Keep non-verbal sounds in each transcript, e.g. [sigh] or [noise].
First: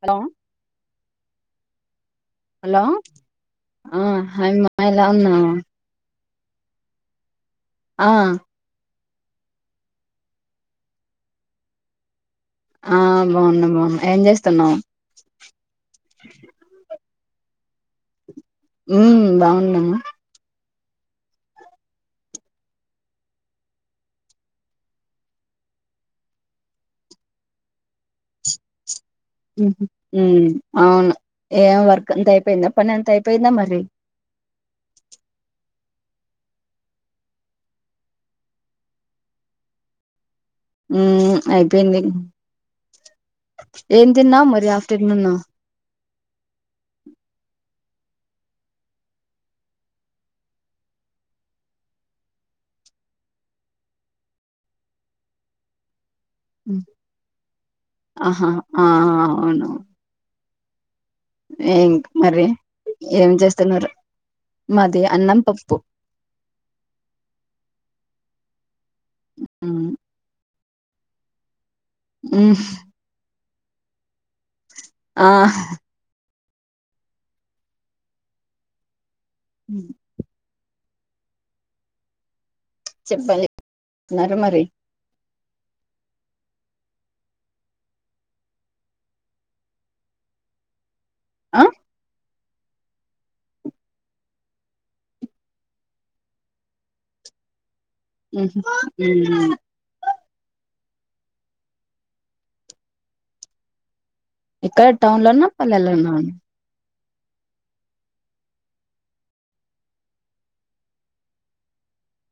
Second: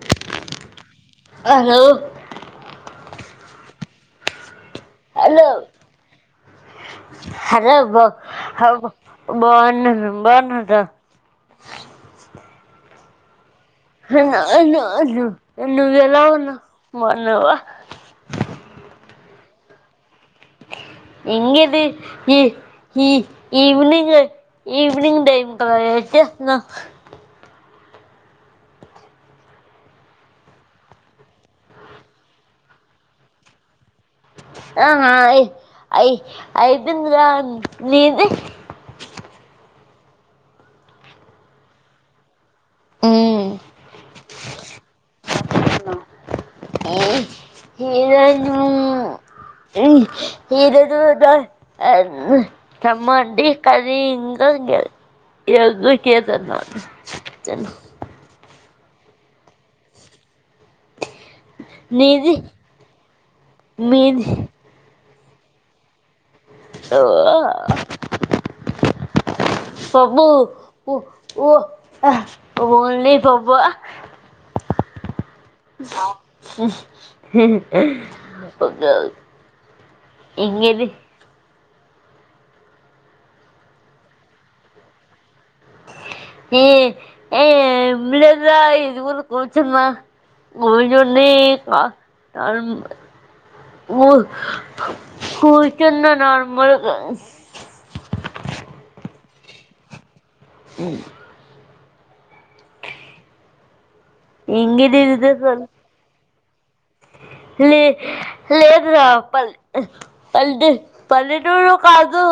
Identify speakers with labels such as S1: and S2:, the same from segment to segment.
S1: hello
S2: అరో
S1: hello హా hi మ్మ ఎలా ఉన్నావ్
S2: హదే బొ హవ్ బో బావున్నారు బావున్నారా
S1: ఆహ్ బావున్నాం
S2: హన్న అను అను నువ్వు ఎలా ఉన్నావ్ బ న్నావ
S1: హ్మ్ బావున్నాము
S2: ఇంగేది ఈ ఈ ఈవినింగ్ ఈవినింగ్ టైమ్ కదా ఏం చేస్తున్నావ్
S1: మ్మ్ అవును ఏం వర్క్ అంత అయిపోయిందా పని అంత అయిపోయిందా మరి
S2: ఐ ఐదుంది రా అన్ నీది
S1: మ్మ్ అయిపోయింది ఏ తిన్నావ్ మరి ఆఫ్టర్నూన్న
S2: [unintelligible] కే తన్న
S1: ఆహా ఆ అవును ఏం
S2: నీది
S1: మరి ఏం చేస్తున్నారు
S2: మీది
S1: మ దే అన్నం పప్పు
S2: ఓ
S1: ఉమ్
S2: పబ్బు ఓ ఓ
S1: ఉహ్
S2: వా
S1: ఆ
S2: ఇంగిది
S1: చెప్పండి న్నార మరి
S2: [unintelligible]
S1: ఆ
S2: యొన్నిస్ మా నార్ ఉ కూర్చున్న నార్మల్ గా
S1: ఉం
S2: ఉ
S1: ఇక్కడ
S2: ఇంకేంటి
S1: టౌన్ లో ఉన్నా
S2: విశేషాలు
S1: పల్లెలో ఉన్నా
S2: లే లేదురా పల్ట్ పల్లెటూరులో కాదు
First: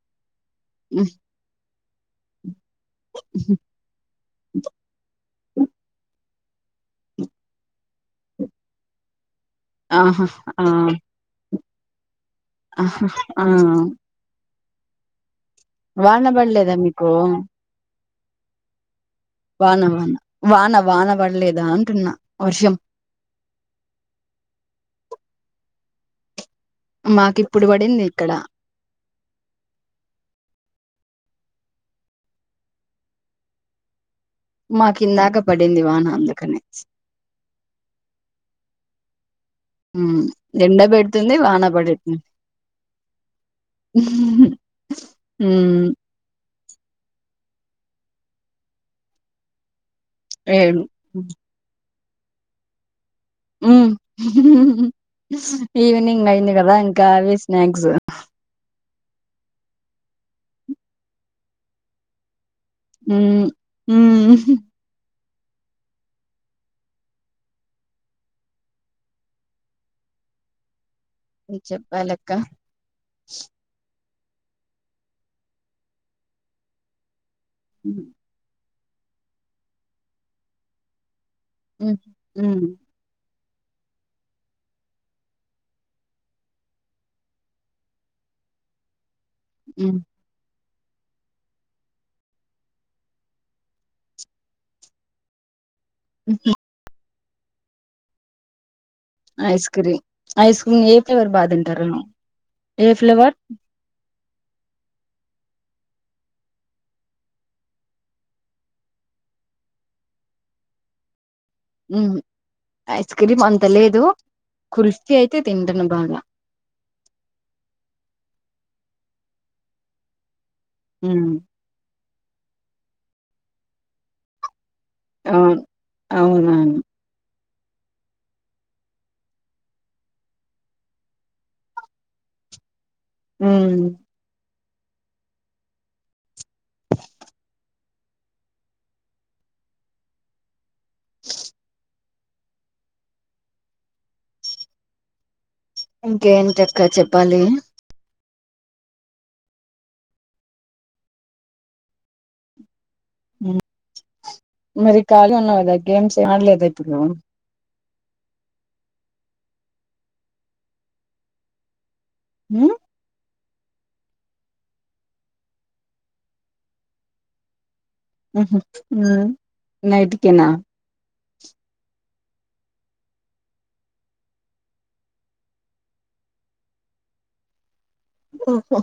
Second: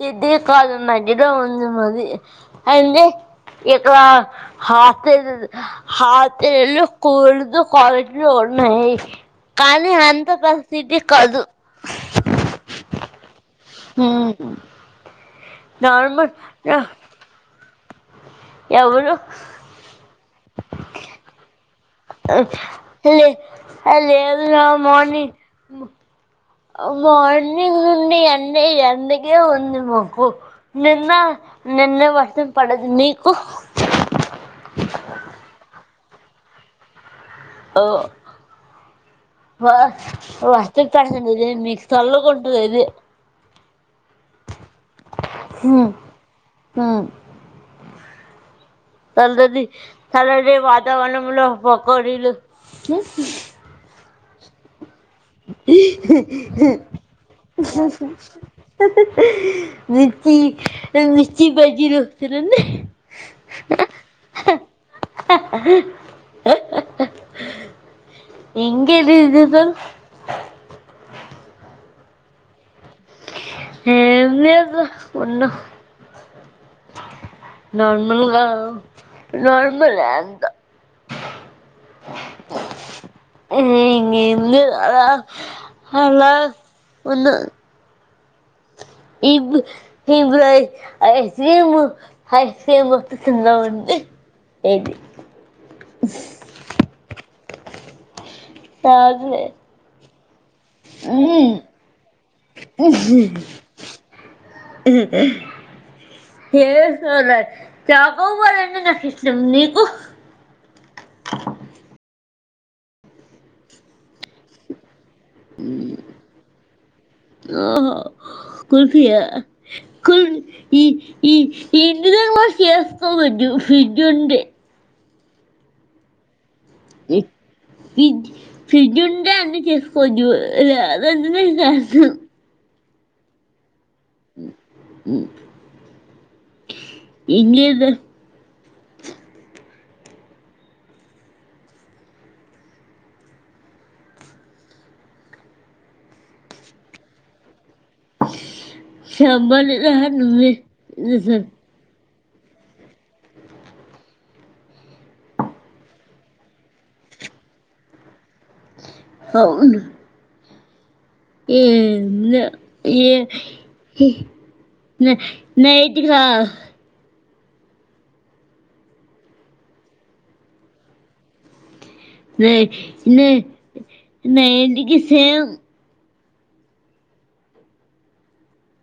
S2: కిద్ది కాదు మజ్జిగ ఉంది మ దే అ ఏందే ఇక్కడ హ హ తెళ్ళు స్కూల్దు కాలేజీలు ఉన్నాయి కానీ
S1: ఆహా
S2: అంత
S1: ఆ
S2: పరిస్థితి కదు
S1: ఆహా ఆ
S2: ఉ
S1: వానబడలేదా మీకు
S2: ఎవరు
S1: వానా వానా వాన వాన పడలేదా అ
S2: లే అ లేదు రా మార్నింగ్ మ్
S1: మాకు ఇప్పుడు
S2: మార్నింగ్
S1: పడింది
S2: నుండి
S1: ఇక్కడ
S2: ఎండే ఎండకే ఉంది మాకు నేన్ నిన్న వర్షం పడింది మీకు
S1: మా కిందాక పడింది వాన అందుకని
S2: ఓ
S1: ఎండ పెడుతుంది వాన
S2: మీకు
S1: పడుతుంది
S2: చల్లగా ఉంటది ఇది ఆ చల్దది చాల
S1: ఏం
S2: వతావరణంము కోల
S1: ఉ ఈవినింగ్ అయింది కదా ఇంకా అవి స్నాక్స్
S2: మిర్చి మిర్చీ బజీలు తినండి
S1: ఉ
S2: ఇంలి స
S1: చెప్పాలక్క
S2: ఏం లేదు వునం
S1: ఉమ్
S2: నార్మల్గా నార్మల్ ఎ అంత
S1: ఉమ్
S2: ఆ ఇ ఇందు అ అలా ఉన్న ఇబ
S1: ఉమ్
S2: ఇబ ఐస్క్రీం ఐస్క్రీం [unintelligible]
S1: ఇకే
S2: స అదిలే
S1: ఐస్ క్రీమ్ ఐస్ క్రీమ్ ఏ ఫ్లేవర్ బా తింటార ఏ ఫ్లేవర్
S2: ఏ చచోబర్ అంటే నాకు ఇష్టం నీకు
S1: ఐస్ క్రీమ్ అంత లేదు కుల్ఫి అయితే తింటను బాగా
S2: కుల్ఫీయా కుల్ ఈ
S1: ఉమ్
S2: ఈ ఏ ఇ చేస్త ఫ్రిడ్జ ఉంది
S1: అవును అవునును
S2: ఫడ్ ఫ్రిడ్జ ఉంట అన్ని చేసుకోవచు
S1: హ
S2: ఇంద
S1: ఇంకేంటిక్క చెప్పాలి
S2: [inaudible]
S1: మరి ఖాళీ ఉన్నా కదా గేమ్స్ ఏ ఆడలేద పిల్లు
S2: అవును ఏ
S1: ఉమ్
S2: ఏ నైట్ కి ర
S1: నైట్కినా
S2: న ఎంటికి సేమ్
S1: ఓహ